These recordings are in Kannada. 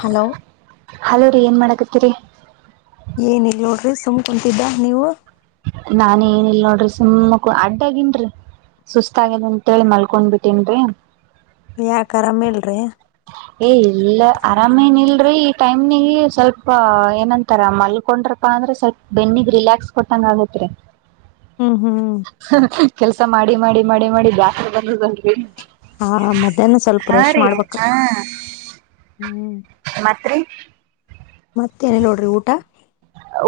ಹಲೋ ಹಲೋ ರೀ ಏನ್ ಮಾಡಗತ್ತೀರಿ ಏನಿಲ್ಲ ನೋಡ್ರಿ ಸುಮ್ ಕುಂತಿದ್ದ ನೀವು ನಾನ್ ಏನ ಇಲ್ ನೋಡ್ರಿ ಸುಮ್ಮಕ್ಕೂ ಅಡ್ಡಗನ್ರಿ ಸುಸ್ತ ಆಗ್ಯದ ಅಂತೇಳಿ ಮಲ್ಕೊಂಡ್ ಬಿಿಟ್ಟೇನ್ರಿ ಯಾಕ್ರೀ ಆರಾಮ್ ಇಲ್ಲರಿ ಏ ಇಲ್ಲ ಆರಾಮೇನ್ ಇಲ್ರರಿ ಈ ಟೈಮ್ನಿಗೆ ಸ್ವಲ್ಪ ಏನಂತಾರ ಮಲ್ಕೊಂಡ್ರಪ ಅಂದ್ರೆ ಸ್ವಲ್ ಬೆನ್ನಿಗ್ ರಿಲ್ಯಾಕ್ಸ್ ಕೊಟ್ಟಂಗ ಆಗತ್ರಿ ಹೂ ಹೂ ಕೆಲ್ಸ ಮಾಡಿ ಮಾಡಿ ಮಾಡಿ ಮಾಡಿ ಬ್ಯಾರಸ ಬಂದದಲ್ರಿ ಹಾ ಮಧ್ಯಾಹ್ನ ಸ್ವಲ್ಪ ಹಾ ರೆಸ್ಟ್ ರೀ ಮಾಡ್ಬೇಕು ಹಾ ಮತ್ರಿ ಮತ್ತ ಏನಲ್ಲ ನೋಡ್ರಿ ಊಟ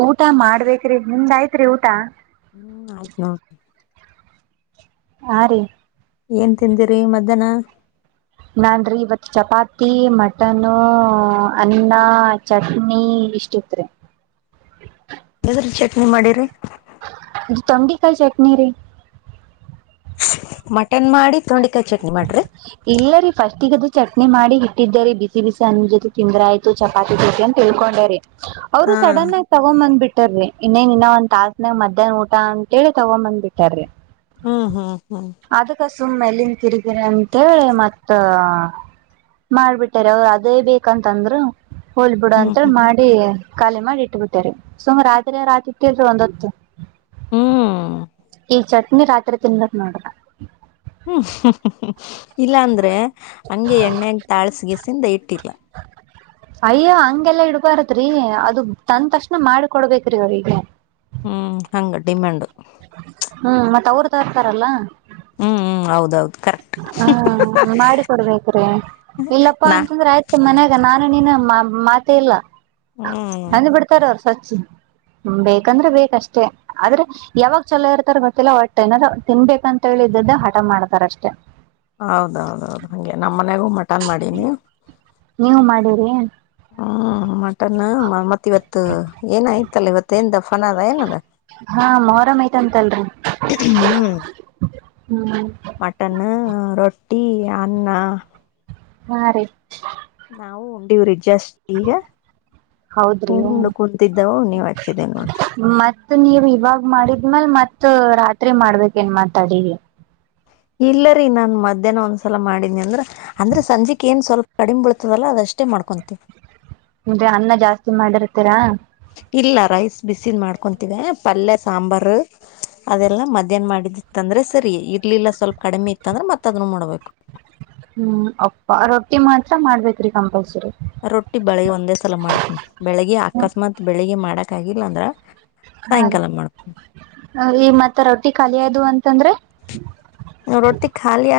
ಊಟ ಮಾಡ್ಬೇಕ್ರಿ ನಿಮ್ದ್ಯ್ತ್ರಿ ಊಟ ಹ್ಮ್ ಆಯ್ತ್ ನೋಡ್ ಹಾ ರೀ ಏನ್ ತಿಂದಿರಿ ಮಧ್ಯಾಹ್ನ ನಾನ್ ರಿ ಇವತ್ ಚಪಾತಿ ಮಟನು ಅನ್ನ ಚಟ್ನಿ ನಿಶ್ಚತ್ ರಿ ಎದ್ರ ಚಟ್ನಿ ಮಾಡಿರಿ ತೊಂಡಿ ಕಾಯಿ ಸೊಪ್ಪುರಿ ಚಟ್ನಿ ರೀ ಮಟನ್ ಮಾಡಿ ತೊಂಡಿ ಇಲ್ಲ ರೀ ಫಸ್ಟ್ ಈಗದು ಚಟ್ನಿ ಮಾಡಿ ಇಟ್ಟಿದ್ದಾರೆ ಬಿಸಿ ಬಿಸಿ ಅನ್ನ ಜೊತೆ ತಿಂದಂದ್ರ ಆಯ್ತು ಚಪಾತಿ ಜೊತೆ ಅಂತ ತಿ ಳ್ಕೊಂಡಾರೆ ಅವರು ಹಾ ಸಡನ್ ಆಗಿ ತಗೊಬಂದ್ಬಿಟ್ಟು ಇಟ್ಟರಿ ಇನ್ನೇನ್ ಇನ್ನ ಒಂದ್ ತಾಸಸ್ನಾಗ ಮಧ್ಯಾಹ್ನ ಊಟ ಅಂತೇಳಿ ತಗೊಂಬಂದ್ ಬಿಟ್ಟಾರ್ರಿ ಹ್ಮ್ ಹ್ಮ್ ಹ್ಮ್ ಸುಮ್ಮಲಿನ ತಿರುಗಿ ಅಂತೇಳಿ ಮತ್ತ ಮಾಡಬಿಟ್ಟಾರೆ ಅವ್ರು ಅದೇ ಬೇಕಂತಂದ್ರು ಹೋಲ್ ಬಿಡ ಅಂತ ಹ್ಮ್ ಹ್ಮ್ ಮಾಡಿ ಖಾಲಿ ಮಾಡಿ ಇಟ್ಬಿಡ್ಟ್ಟಾರೆ ಸುಮ ರಾತ್ರಿ ಹಾಕಿ ತಿಳರಿ ಒಂದತ್ತು ಹ್ಮ್ ಈ ಚಟ್ನಿ ರಾತ್ರಿ ತಿನ್ಬೇಕಕ್ ನೋಡ್ರ ಇಲ್ಲ ಅಂದ್ರೆ ಹಂಗೆ ಎಣ್ಣೆಾ ತಾಳ್ಸ ಗಸಿಂದ ಇಟ್ಟಿಲ್ಲ ಅಯ್ಯೋ ಹಂಗೆಲ್ಲಾ ಇಡ್ಬಾರದ್ರಿ ಅದು ತಂದ ತಕ್ಷಣ ಮಾಡಿಕೊಡ್ಬೇಕ್ರಿ ಅವಿಗೆ ಹೂ ಹಂಗ ಡಿಮ್ಯಾಂಡ್ ಹೂ ಮತ್ತತ್ ಅವರು ತರ್ತಾರಲ್ಲ ಹೂ ಹೂ ಹೌದೌದು ಕರೆಕ್ಟ್ ಹಾ ಮಾಡಿಕೊಡ್ಬೇಕ್ರೀ ಇಲ್ಲಪ್ಪಾ ನಾ ಅಂತಂದ್ರೆ ಆಯ್ತು ಮನ್ಯಾಗ ನಾನು ನೀನು ಮಾತ ಇಲ್ಲ ಹ್ಮ್ ಅಂದ್ ಬಿಡ್ತಾರ ಅವ್ರ ಸ್ವಚ್ ಬೇಕಂದ್ರೆ ಬೇಕಷ್ಟೇ ಆದ್ರೆ ಯಾವಾಗ ಚಲೋ ಇರ್ತಾರ ಗೊತ್ತಿಲ್ಲ ಒಟ್ ಏನಾದಾರರು ತಿನ್ಬೇಕಂತ ಹೇಳ ಇದದ್ದೆ ಹಠ ಮಾಡ್ತಾರ ಅಷ್ಟೇ ಹೌದೌದೌದು ನೀವು ಮಾಡಿರಿ ಹ್ಮ್ ಮಟನ್ ಮತ್ತ ಇವತ್ತು ಏನಾಯ್ತಲ್ಲ ಇವತ್ತ [inaudible] ಫಾನದದ ಹಾ ಮೊಹರಂ ಐತಂತಲ್ರಿ ಹ್ಮ್ ಹ್ಮ್ ಮಟನ್ನು ರೊಟ್ಟಿ ಅನ್ನ ಹಾ ರೀ ನಾವು ಉಂಡಿವ್ರಿ ಜಷ್ಟ ಈಗ ಹೌದ್ರಿ ಹ್ಮ್ ಹೂಂಡ ಕುಂತಿದ್ದವು ನೀವ್ ಹಚ್ಚಿದೇ ನೋಡ್ರಿ ಮತ್ತ್ ನೀವ್ ಇವಾಗ ಮಾಡಿದ್ಮ್ಯಲ್ ಮತ್ ರಾತ್ರಿ ಮಾಡ್ಬೇಕ ಏನ್ ಮಾತಾಡವಿ ಇಲ್ಲ ರೀ ಅಷ್ಟೆ ಮಾಡ್ಕೊಂತೀವಿ ಅಂದ್ರೆ ಅನ್ನ ಜಾಸ್ತಿ ಮಾಡಿರ್ತೀರಾ ಇಲ್ಲ ರೈಸ್ ಬಿಸಿನ ಮಾಡ್ಕೊಂತೀವಿ ಪಲ್ಯ ಸಾಂಬಾರ ಅದೆಲ್ಲಾ ಮಧ್ಯಾಹ್ನ ಮಾಡಿದಿತ್ತ ಅಂದ್ರೆ ಸರಿ ಇರ್ಲಿಲ್ಲ ಸ್ವಲ್ಪ ಕಡಿಮೆ ಇತ್ತ ಅಂದ್ರೆ ಮತ್ತತ್ ಅದನ್ನು ಮಾಡ್ಬಕು ಹ್ಮ್ ಅಪ್ಪ ರೊಟ್ಟಿ ಮಾತ್ರ ಮಾಡ್ಬೇಕೇರಿ ಕಂಪಲ್ [unintelligible] ರೊಟ್ಟಿ ಬೆಳಗ್ ಒಂದೇ ಸಲ ಮಾಡ್ತನಿ ಬೆಳಿಗ್ಗೆ ಅಕಸ್ಮಾತ್ ಬೆಳಿಗೆ ಮಾಡಕ್ ಆಗಲ್ಲ ಅಂದ್ರ ಹಾ ರೀ ಸಾಯಂಕಾಲ ಮಾಡ್ ಈ ಮತ್ತ ರೊಟ್ಟಿ ಖಾಲಿಯದು ಅಂತಂದ್ರೆ ನ ರೊಟ್ಟಿ ಖಾಲಿ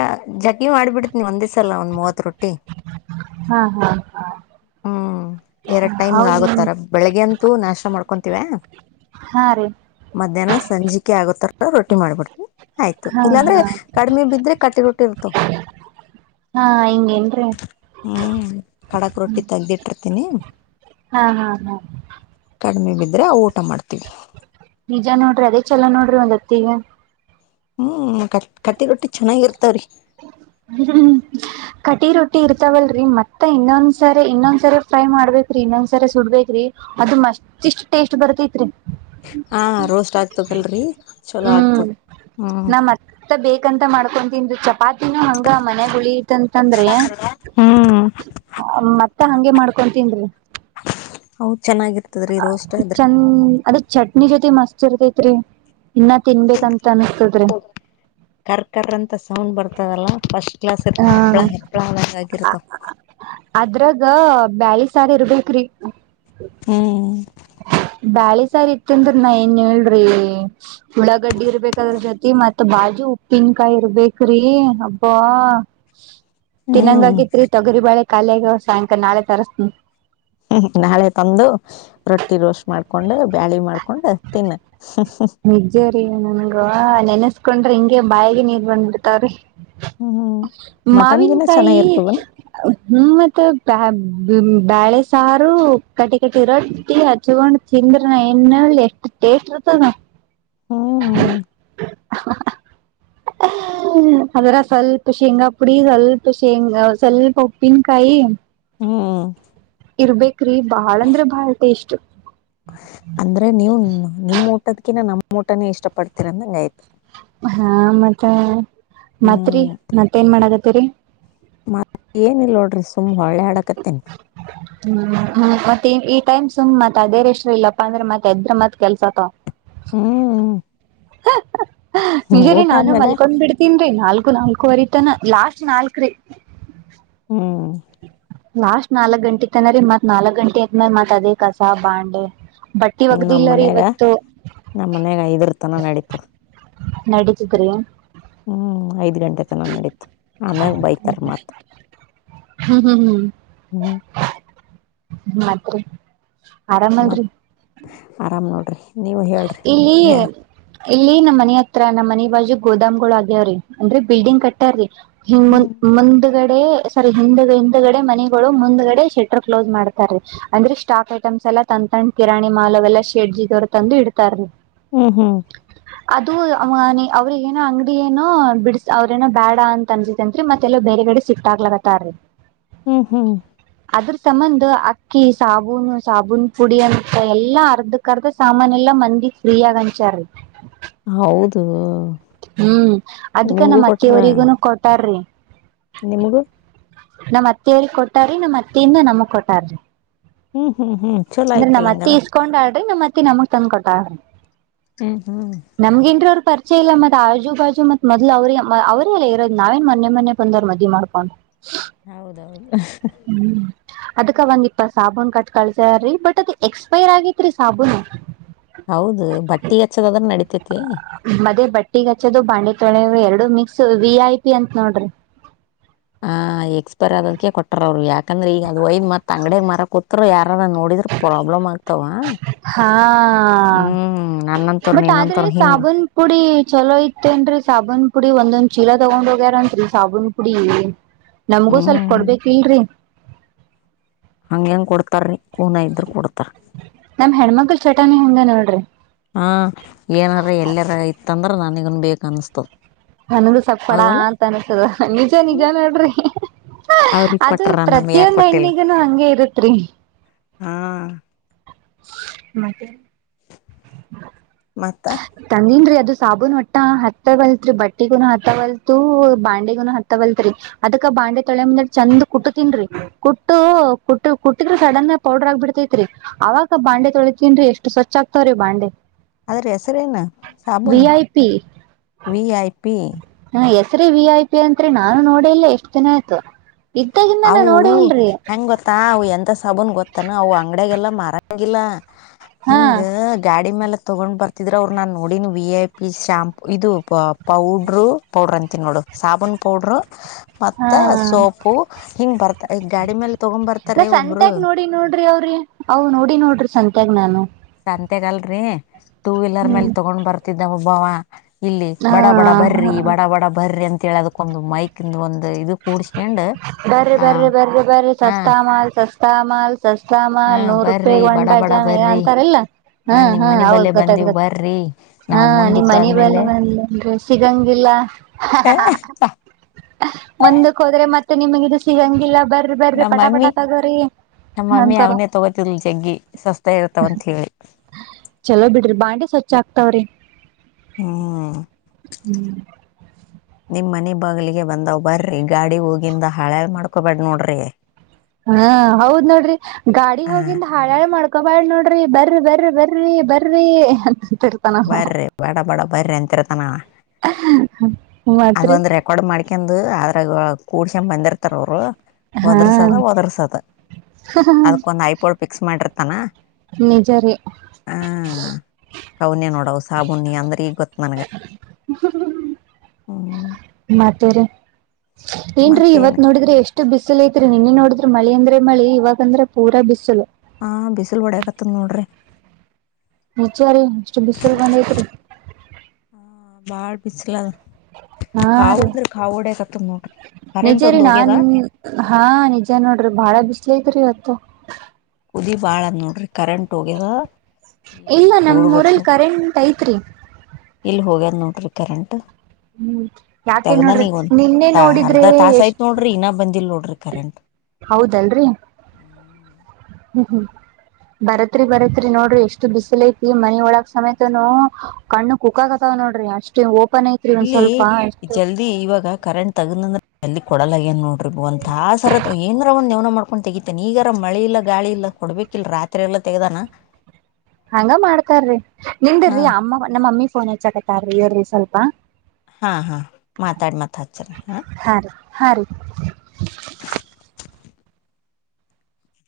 ಜಘೀ ಮಾಡಿಬಿಡ್ತವಿ ನೀ ಒಂದಿಸಲ್ಲ ಒಂದ ಮೂವತ್ ರೊಟ್ಟಿ ಹಾ ಹಾ ಹ್ಮ್ ಎರಡು ಟೈಮ್ಗೆ ಹೌದ ಆಗತ್ತಾರ ಬೆಳಿಗ್ಗೆ ಅಂತೂ ನಾಷ್ಟ ಮಾಡ್ಕೊಂತೀಿವ ಹಾ ರೀ ಮಧ್ಯಾಹ್ನ ಸಂಜಿಕೆ ಆಗೋತ್ತತ್ರ ರೊಟ್ಟಿ ಮಾಡ್ಬಿಡ್ತವಿ ಆಯ್ತು ಹಾ ಇಲ್ಲಾಂದ್ರೆ ಹಾ ಕಡಿಮೆ ಬಿದ್ರೆ ಕಟ್ಟಿ ರಟ್ಟಿರ್ತ ಹ ಹಿಂಗೇ ನ್ರಿೀ ಕಡಕ್ ರೊಟ್ಟಿ ತೆಗ್ದಿಟ್ಟಿರ್ತೀನಿ ಹಾ ಕಡಿಮೆ ಬಿದ್ದ ಆದ್ರೆ ಊಟ ಮಾಡ್ತೀವಿ ನಿಜ ನೋಡ್ರಿ ಅದೇ ಚಲೋ ನೋಡ್ರಿ ಒಂದ್ ಹತ್ತಿಿಗೆ ಹ್ಮ್ ಕಟ್ ಕಟ್ಟಿ ರೊಟ್ಟಿ ಚೆನ್ನಾಗಿರ್ತವ್ರಿ ಹ್ಮ್್ಮ ಕಟಿ ರೊಟ್ಟಿ ಇರ್ತಾವವಲ್ರರಿ ಮತ್ತ ಇನ್ನೊಂದ್ಸರಿ ಇನ್ನೊಂದ್ಸರಿ ಫ್ರೈ ಮಾಡ್ಬೇಕೇ್ರಿ ಇನ್ನೊಂದ್ಸರಿ ಸುಡ್ಬೇಕ್ರಿ ಅದು ಮಸ್ತ್ ಇಷ್ಟ್ ಟೇಸ್ಟ್ ಬರ್ತೈತ್ರಿ ಹಾ ರೋಸ್ಟ್ ಆಗ್ತದ ಅಲ್ರಿ ಚಲೋ ಆಗ್ತದ ಹ್ಮ್ ಂತ ಮಾಡ್ಕೊಂತಂದು ಚ ಿನ ಹಂಗ ಮನೆ ಗುಳಿತಂತಂದ್ರೆ ಹ್ಮ್ ಮತ್ತ ಹಗೆ ಮಾಡ್ ಕೊತೀನ್ೀ ಹೌದು ಚಂದ ಅದ ಚಟ್ನಿ ಜೊತೆ ಮಸ್ತ್ ಇರ್ತೈತ್ರಿ ಇನ್ನ ತಿನ್ಬೇಕಂತ ಅನಸ್ತದ್ರೆ ರ್ತದಲ್ಲ ಫಸ್ಟ್ ಕ್ಲಾಸ್ರ್ಳ ಹೆಪ್ಪಳ ಹಾಗಿರುತ ಅದ್ರಾಗ ಬ್ಯಾಳಿ ಸಾರ ಇರ್ಬೇಕ್ರಿ ಹ್ಮ್ ಬಾಳೆ ಸಾರಿ ಇತ್ತ ಅಂದ್ರ ನಾ ಏನ್ ಹೇಳ್ರಿ ಉಳ್ಳಾಗಡ್ಡಿ ಇರ್ಬೇಕದ್ರ ಜತಿ ಮತ್ ಬಾಜ್ ಉಪ್ಪಿನಕಾಯಿ ಇರ್ಬೇಕ್ರಿ ಹಬ್ಬ ತಿನಂಗ ಹ್ಮ್ ಆಗೇತ್ರಿ ತೊಗರಿ ಬಾಳೆ ಾಲಿಯಾಗ ಸಾಯಂಕಾಲ ನಾಳೆ ತರಸ್ನ ಹ್ಮ ನಾಳೆ ತಂದು ರೊಟ್ಟಿ ರೋಷ್ ಮಾಡ್ಕೊಂಡು ಬ್ಯಾಳಿ ಮಾಡ್ಕೊಂಡು ತಿನ್ನ ನಿಜೆ ರೀ ನನ್ಗ ನೆನೆಸ್ಕೊಂಡ್ರೆ ಹಿಂಗಗೆ ಬಾಯಿಗೆ ನೀರ್ ಬಂದ್ಬಿಡ್ತಾವ್ರಿ ಹಾ ಹಾ ಮಾವನ್ ಕಾಯಿ ಹ ಮತ್ತ ಬೇಳೆ ಸಾರು ಕಟ್ಟಿ ಕಟ್ಟಿ ರೊಟ್ಟಿ ಹಚ್ಕೊಂಡ್ ತಿಂದ್ರ ನ ಏನ್ ಎಷ್ಟ್ ಟೇಸ್ಟ್ ಇರುತ್ತ [inaudible] ಹ್ಮ್ [inaudible] ಹ್ಮ ಅದರ ಸ್ವಲ್ಪ ಶೇಂಗಾ ಪುಡಿ ಸ್ವಲ್ಪ ಶೇಂಗ ಸ್ವಲ್ಪ ಉಪ್ಪಿನಕಾಯಿ ಹ್ಮ್ ಇರ್ಬೇಕ್ರಿ ಬಾಳಂದ್ರ ಬಾಳ್ ಟೇಸ್ಟ್ ಅಂದ್ರೆ ನೀವು ನಿಮ್ ಊಟದ್ಕಿನ ನಮ್ಮ್ ಊಟನೇ ಇಷ್ಟ ಪಡ್ತೀರಂದಂಗ ಆಯ್ತು ಹಾ ಮತ್ತೆ ಮತ್ರಿ ಮತ್ತೇನ್ ಮಾಡಗತ್ತೇರಿ ಮತ್ತ ಏನಲ್ ನೋಡ್ರಿ ಸುಮ ಒಳ್ಳೆ ಆಡಕತ್ತೇನ್ ಹ್ಮ್ ಹ್ಮ್ ಮತ್ತ ಈ ಈ ಟೈಮ್ ಸುಮ್ ಮತ್ ಅದೇರ್ ಇಷ್ಟ್ರ ಇಲ್ಲಪ್ಪಾ ಅಂದ್ರ ಮತ್ ಎದ್ರ ಮತ್ ಕೆಲ್ಸತ್ತ ಹ್ಮ್ ಹ್ಮ ನಿಜ ರೀ ನಾನು ಮಲ್ಕೊಂಡ್ ಬಿಡ್ತೀನ್ ರೀ ನಾಲ್ಕು ನಾಲ್ಕೂವರೆತಾನ ಲಾಸ್ಟ್ ನಾಲ್ಕ ರೀ ಹ್ಮ್ ಲಾಸ್ಟ್ ನಾಲ್ಕ್ ಗಂಟೆ ಇತ್ತನರರಿ ಮತ್ ನಾಲ್ಕ್ ಗಂಟೆ ಆಐತ್ ಮರಿ ಮತ್ ಅದೇ ಕಸ ಬಂಡ್ಲಿ ಬಟ್ಟಿ ನಮ್ ಒಗಲೀಲ್ಲರಿ ಮನ್ಯಾಗ ಇವತ್ತು ನಮ್ ಮನ್ಯಾಗ ಐದರ್ತನ ನಡೀತು ನಡೀತಿದ್ರಿ ಹ್ಮ್ ಐದ್ ಗಂಟೆ ತನ ನಡೀತು ಆಮ್ಯಾಗ ಬೈತಾರ ಮತ್ ಹ್ಮ್ ಹ್ಮ್ ಹ್ಮ್ ಹ್ಮ್ ಮತ್ ರೀ ಆರಾಮಲ್ರಿ ಮತ್ ಆರಾಮ್ ನೋಡ್ರಿ ನೀವು ಹೇಳ್ರಿ ಇಲ್ಲಿ ಏನ ಇಲ್ಲಿ ನಮ್ಮ ಮನ ಹತ್ರ ನಮ್ಮ ಮನಿ ಬಾಜು ಗೋದಾಮ್ಗಳಗಳು ಆಗ್ಯಾವ್ರಿ ಅಂದ್ರೆ ಬಿಲ್ಡಿಂಗ್ ಕಟ್ಟ್ಯವ್ರೀ ಇನ್ಮ್ದು ಹ್ಮ್ ಮಂದಗಡ ಸ ಹ್ಗಡೆ ಮನಗಳು ಮುಂದ್ಗಡೆ ಶಟರ್ ಕ್ಲೋಸ್ ಮಾಡ್ತಾರೆ ಅ್ರ ಸ್ಟಾಕ್ ಐಟಮ್ಸ್ ಲ್ಲ ತಂಡ್ ಕಿರಾಣಿ ಮಾಲ ಅವೆಲ್ಲಾ ಶೇಡ್ಜಿ ದವ್ರು ತಂದು ಇಡ್ತಾರೀ ಹ್ಮ ಹಾ ಅದುನ ಅವ್ರಗ ಏನೋ ಅಂಗಡಿಯಏನೋ ಬಿಡಸ ಅವ್ರೇನೋ ಬೇಡ ಅಂತ ಅನ್ಸತೆನ್ತ್ರಿ ಮತ್ತೆಲ್ಲ ಬೇ ಈಗಡೆ ಶಿಫ್ಟ್ ಆಗ್ಲತ್ತ ರೀ ಹ್ಮ್ ಹ್ಮ್ ಅದ್ರ ಸಂಬಂದ ಅಕ್ಕಿ ಸಾಬೂನು ಸಾಬೂನ್ ಪುಡಿ ಅಂತಂತ ಎಲ್ಲಾ ಅರ್ಧಕ್ ಅರ್ಧ ಸಾಮನ್ಯಲ್ಲ ಮಂದಿ ಫ್ರೀಯಗಂಚಾರ ಹೌದು ಹ್ಮ್ ಅದ್ಕ ನಿಮ್ಗೂ ನಮ್ಮ್ ಕೊಟ್ರ ಅತ್ತೆಯವರಿಗೂನು ಕೊಟಾರ್ರಿ ನಿಮಗೂ ನಮ್ ಅತ್ತಿಯ್ರ ಕೊಟಾರಿ ನಮ್ಮ್ ಅತ್ತಿಯಿಂದ ನಮಗ್ ಕೊಟ್ಟಾರ್ರಿ ಹ್ಮ್ ಹ್ಮ್ ಹ್ಮ್ ಚಲೋ ಅಂದ್ರೆ ನಮ್ ಆಯ್ತಲ್ಲ ಅತ್ತಿ ಹಂಗಾರ ಇಸ್ಕೊಂಡಾಳ್ರಿ ನಮ್ ಅತ್ತೆ ನಮಗ್ ತಂದ್ ಕೊಟ್ಟ ಹ್ಮ್ ಹ್ಮ್ ಪರಿಚೆ ಇಲ್ಲ ಮತ್ತತ್ ಆಜು ಬಾಜು ಮತ್ ಮೊದ್ಲು ಅವ್ರ ಅವ್ರಲ್ಲ ಇರೋ್ ನಾವೇನ್ ಮನೆ ಮನೆ ಬಂದ್ ಮದಿ ಮಾಡ್ಕೊಂಡ್ ಹೌದೌದು. ಅದಕ ಒಂದ್ ಇಪ್ಪತ್ ಸಾಬೂನ್ ಕಟ್ ಕಳ್ಸಾರಿ ಬಟ್ ಅದ ಎಕ್ಸ್ಪೈರ್ ಆಗೇತ್ರಿ ಸಾಬೂನು. ಹೌದು ಬಟ್ಟಿ ಹಚ್ಚದಾದ್ರೆ ನಡಿತೇತಿ ಒಟ್ಟಿಗ್ ಹಚ್ಚೋದು ಬಾಂಡೆ ತೊಳೆ ಎರಡು ಮಿಕ್ಸ್ ವಿ ಐ ಪಿ ಅಂತ ನೋಡ್ರಿ ಹ ಎಕ್ಸ್ಪೈರ್ ಆದದಕ ಕೊಟ್ರ ಅವರು ಯಾಕಂದ್ರೆ ಈಗ ಅದ ಒಯದ್ ಮತ್ ಅಂಗಡಗ್ ಮರ ಕೊತ್ರು ಯಾರ ಆರ ನಾ ನೋಡಿದ್ರೆ ಪ್ರಾಬ್ಲಮ್ ಆಗ್ತಾವ ಹಾ ಹ್ಮ್ ನನ್ನಂತವ್ರ ಬಟ್ ಆದ್ರೆ ನೀನಂತವ್ರ ಹಿಂಗ್ ಸಾಬೂನ್ ಪುಡಿ ಚಲೋ ಐತೆನ್ರರಿ ಸಾಬೂನ್ ಪುಡಿ ಒಂದೊಂದು ಚೀಲ ತಗೊಂಡ್ ಹೋಗ್ಯಾರತ್ರಿ ಸಾಬೂನ್ ಪುಡಿ ನಮಗೂ ಸ್ವಲ್ಪ ಹ್ಮ್ ಕೊಡ್ಬೇಕ ಇಲ್ರರಿ ಹಂಗ ಹೆಂಗ ಕೊಡ್ತಾರೀ ಕೂನ ಇದ್ರರು ಕೊಡ್ತಾರ ನಮ ಹೆಣ್ಮಕ್ಳ ಚಟನಾ ಅಂಗ್ ನೋಡ್ರಿ. ಹ್ಮ್ಮ್ ಏನಾರ ಎಲ್ಲಾರ ಇತ್ತಂದ್ರ ನನ್ಗನ್ ಬೇಕ ಅನ್ಸ್ತದ. ನನಗು ಸ್ವಲ್ಪ ಕೊಡ ಹೌದಲ್ಲ ಅಂತ ಅನಿಸ್ತದ ನಿಜ ನಿಜ ನೋಡ್ರಿ. ಅವ್ರಿಗೆ ಅದು ಕೊಟ್ರ ನಮ್ ಯಾಕ ಪ್ರತಿಯೊಂದ ಹೆಣ್ಣಿಗನು ಅಂಗೆ ಇರುತ ರಿ. ಹ್ಮ್ಮ್. ಮತ್ತೆ. ಮತ್ತ ತನ್ನನ. ಅದು ಸಾಬೂನ್ ಒಟ್ಟ ಹತ್ತ ವಲತ ಬಟ್ಟಿಗು ಹತ್ತ ವಲ್ತು ಬಾಂಡೆಗು ಹತ್ತ ವಲ್ತು ರಿ ಅದ. ಬಾಂಡೆ ತೊಳೆ ಮುಂದ ಚಂದ್ ಕುಟ್ಟತನ್ರಿ ಕುಟ್ಟು ಕುಟ್ಟ ಕುಟ್ಟಿದ್ರ ಸಡನ್ ಪೌಡರ್ ಆಗಿ ಬಿಡ್ತೈತ್ರಿ. ಅವಾಗ ಬಾಂಡೆ ತೊಳಿತೀನ್ ಎಷ್ಟು ಸ್ವಚ ಆಗ್ತವ್ರೀ ಬಾಂಡೆ. ಆದದ್ರೆ ಹೆಸರೇನು ವಿ ಸಾಬೂನು I P V I P. [unintelligible] V I P ಅಂತ ರಿ ನಾನು ನೋಡಿಲ್ಲ ಎಷ್ಟ್ ದಿನ ಆಯ್ತು. ಇದ್ದಾಗಿಂದ ನಾ ಅವು ನೋಡೇ ಇಲ್ರಿ ಹೆಂಗ್ ಗೊತ್ತ ಅ ಎಂತ ಸಬನ್ ಗೊತ್ತಾನ ಅವು ಅಂಗ್ಡಾಗಲ್ಲ ಮರಂಗಿಲ್ಲ. ಹಾ ಹಿಂಗ ಗಾಡಿ ಮೇಲ. ತೊಗೊಂಡ್ ಬರ್ತಿದರ ಅವರು ನಾನ್ ನೋಡಿ ವಿ ಐ ಪಿ ಶಾಂಪು ಇದು ಪೌಡ್ರು ಪೌಡ್ರ ಅಂತಿ ನೋಡು. ಸಾಬನ್ ಪೌಡ್ರು ಹಾ ಮತ್ತ ಸೋಪು. ಹಿಂಗ್ ಬರ್ತ ಈ ಗಾಡಿ ಮೇಲೆ ತಗೊ ನಾ ಬರ್ತಾರೀ ಒಬ್ರು. ಸಂತ್ಯಾಗ ನೋಡಿ ನೋಡ್ರಿ ಅವ್ರಿ ಅವ್ ನೋಡಿ ನೋಡ್ರಿ ಸಂತ್ಯಾಗ ನಾನು ಅಂತಗಲ್ರರಿ ಟೂ ವೀಲರ್ ಮೇಲೆ ಹ್ಮ್ ತಗೊಂಡ್ ಬರ್ತಿದ್ದಾವ ಒಬ್ಬವ. ಇಲ್ಲಿ ಬಡ ಬಡ ಬರ್ರಿ ಹ ಬಡ ಬಡ ಬರ್ರಿ ಅಂತ ಹೇಳದಕ್ಕೊಂದು ಮೈಕ್ ಇಂದು ಒಂದು ಇದು. ಕೂಡ್ಸ್ಕೊಂಡ್ ಬರರಿ ಆ ಬರರಿ ಬನರಿ ಬರರಿ ಹ ಸಸ್ತಾ ಮಾಲ್ ಸಸ್ತಾ ಮಾಲ್. ಸಸ್ತಾ ಹ ಮಾಲ್ ನೂರು ಬರ್ರಿ ರೂಪಾಯಿಗ್ ಒಂದ್ ಬಡ ಬಡ ಡಜನ್ ಏನ್ ಬರ್ರಿ ಅಂತಾರಲ್ಲ. ಹ ಹ್ಮ್ಮ್ ನಿಮ್ ಹ್ಮ್ಮ್ ಮನಿ ಹೌದ್ ಬಲ್ಲೆ ಹೊತದಂಗ ಬಂದಿವ್ ಬರ್ರಿ ನಾವ್ ನಿಮ್ ಮುಂದಕ್ ಮನೆ ಆದ್ಮೇಲೆ ಬೆಲ್ಲವಂದ ಸಿಗಂಗಿಲ್ಲ. ಮುಂದಕ್ಕೆ ಹೋದ್ರೆ ಮತ್ತೆ ನಿಮಗ ಇ ಸಿಗಂಗಿಲ್ಲ. ಬರಿ ಬರಿ ನಮ್ಮ ಪಟಪಟ ಮಮ್ಮಿ ತಗೋರಿ. ನಮ್ಮ ಮಮ್ಮಿ ಅಂತಾರ ಅವನಾ ತಗೋತಿದಿಲ್ ಜಗ್ಗಿ ಸಸ್ತ ಇರ್ತಾವಂತ ಹೇಳಿ. ಚಲೋ ಬಿಡ್ರಿ ಬಾಂಡೆ ಸ್ವಚ್ಛ ಆಗ್ತಾವ್ರಿ ಹ್ಮ್ ಹ್ಮ. ನಿಮ್ ಮನೆ ಬಾಗಿಲಿಗೆ ಬಂದ ಬರಿ ಗಾಡಿ ಹೋಗಿಂದ ಹಾಳಾಳ್ ಮಾಡ್ಕೊಬ್ಯಾಡ್ ನೋಡ್ರಿ. ಹಾ ಹೌದ್ ನೋಡ್ರಿ ಗಾಡಿ ಹ ಹೋಗಿಂದ ಹಾಳಾಳೆ ಮಾಡ್. ಕಬಾಳ ನೋಡ್ರಿ ಬರಿ ಬರರಿ ಬರರಿ ಬರ್ರಿ. ಅಂತಿರ್ತಾನ ಬರ್ರಿ ಬಡ ಬಡ ಬರ್ರಿ ಅಂತಿರತಾನ ಅವ. ಅದ ಮತ್ರಿ ಒಂದ್ ರೆಕಾರ್ಡ್ ಮಾಡ್ಕೊಂಡ ಅದ್ರಾಗ ಕೂಡಸಾಕೊಂಡು ಬಂದಿರ್ತಾರ ಅವರು. ಹಾ ಒದರ್ಸದ ಒದರ್ಸದ ಅದಕೊಂದ್ ಐಪೋಲ್ ಫಿಕ್ಸ್ ಮಾಡಿರ್ತಾನ. ನಿಜ ರಿ. ಅವನೇ ನೋಡವು ಸಾಬೂನ ಅಂದ್ರ ಈಗ ಗೊತ್ತು ನನಗೆ. ಹ್ಮ್ ಮತ್ತೇರಿ ಏನ್ರೀ ಇವತ್ ಮತ್ತೇನು ನೋಡಿದ್ರೆ ಎಷ್ಟು. ಇಷ್ಟು ಬಿಸಿಸಿಲು ಐತ್ರಿ ನಿನ್ನೆ ನೋಡಿದ್ರ ಮಳೆ ಅಂದ್ರ ಮಳೆ ಇಗ ಅಂದ್ರೆ ಪೂರ ಬಿಸಲು. ಹ್ಮ್ಮ್ ಬಿಸಿಲ್ ಒಡಕತ್ತದ ನೋಡ್ರಿ. ನಿಜ ರೀ ಎಷ್ಟು ಬಿಸಲು ಬಂದ ಐತ್ರಿ. ಹ ಬಾಳ್ ಬಿಸಲ ಹಾ ಕಾವ ರೀ ಅಂದ್ರೆ ಕಾವೋಡ ಕತ್ತ ನೋ ನಿಜ ರೀ ನಾನ್ ಹಾ ನಿಜ ನೋಡ್ರಿ ಬಾಳ ಬಿಸ್ಲ ಐತ್ರಿ ಇವತ್ತು ಕುದಿ ಬಾಳದ್ ನೋಡ್ರಿ ಕರೆಂಟ್ ಹೋಗ್ಯದ ಏನ್ ಇಲ್ಲ ನಮ ಕೂಡು ಊರಲ್ಲಿ ಬಡ್ಸೋದು ಕರೆಂಟ್ ಐತ್ರಿ ಇಲ್ಲಿ ಹೋಗದ್ ನೋಡ್ರಿ ಕರೆಂಟ್. ಹ್ಮ್ ಯಾಕೆ ನೋಡ್ರಿ ತಗ್ದಾನಿಗ ಒಂದ್ ನಿನ್ನೆ ಒಂದ್ ನೋಡಿದ್ರೆ ಅರ್ಧ ತಾಸ ಆಯ್ತ ಎಷ್ಟ್ ನೋಡ್ರಿ ಇನ್ನ ಬಂದಿಲ್ ನೋಡ್ರಿ. [unintelligible] ಹೌದಲ್ರಿ ಹ್ಮ್ ಹ್ಮ್ ಹ್ಮ್. ಬರತ್ರಿ ಬರತ್ರಿ ನೋಡ್ರಿ ಎಷ್ಟು ಬಿಸಿಲ ಐತಿ ಮನೆ ಒಳಗ ಸಮೇತನು ಕಣ್ಣು ಕುಕ್ಕಾಗತ. ನೋಡ್ರಿ ಅಷ್ಟ. [unintelligible] ಇಲ್ಲಿ ಜಲ್ದಿ ಇವಾಗ ಕರೆಂಟ್ ತಗದ್ಂದ್ರ. ಅಲ್ಲಿ ಕೊಡಲ ಈಗ ನೋಡ್ರಿ ಒಂದ್ ತಾಸರ ಏನರ ಒಂದ್ ಯವನ ಮಾಡ್ಕೊಂಡ್ ತೆಗಿತೇನೆ ಈಗಾರ ಮಳೆ ಇಲ್ಲ ಗಾಳಿ ಇಲ್ಲ. ಕೊಡ್ಬೇಕಿಲ್ ರಾತ್ರಿ ಎಲ್ಲ ತೆಗ್ದಾನ. ಹಂಗ ಮಾಡ್ತಾರ್ರಿ ನಿಂದ ಹಾ ರಿ ಅಮ್ಮ ನಮ್ಮ ಮಮ್ಮಿ ಫೋನ್ ಹೆಚ್ಚಕತಾರಿ ಇರಿ ಸ್ವಲ್ಪ. ಹಾ ಹಾ ಮಾತಾಡಿ ಮಾತ್ ಹಚ್ಚರಿ ಹಾ ಹಾರ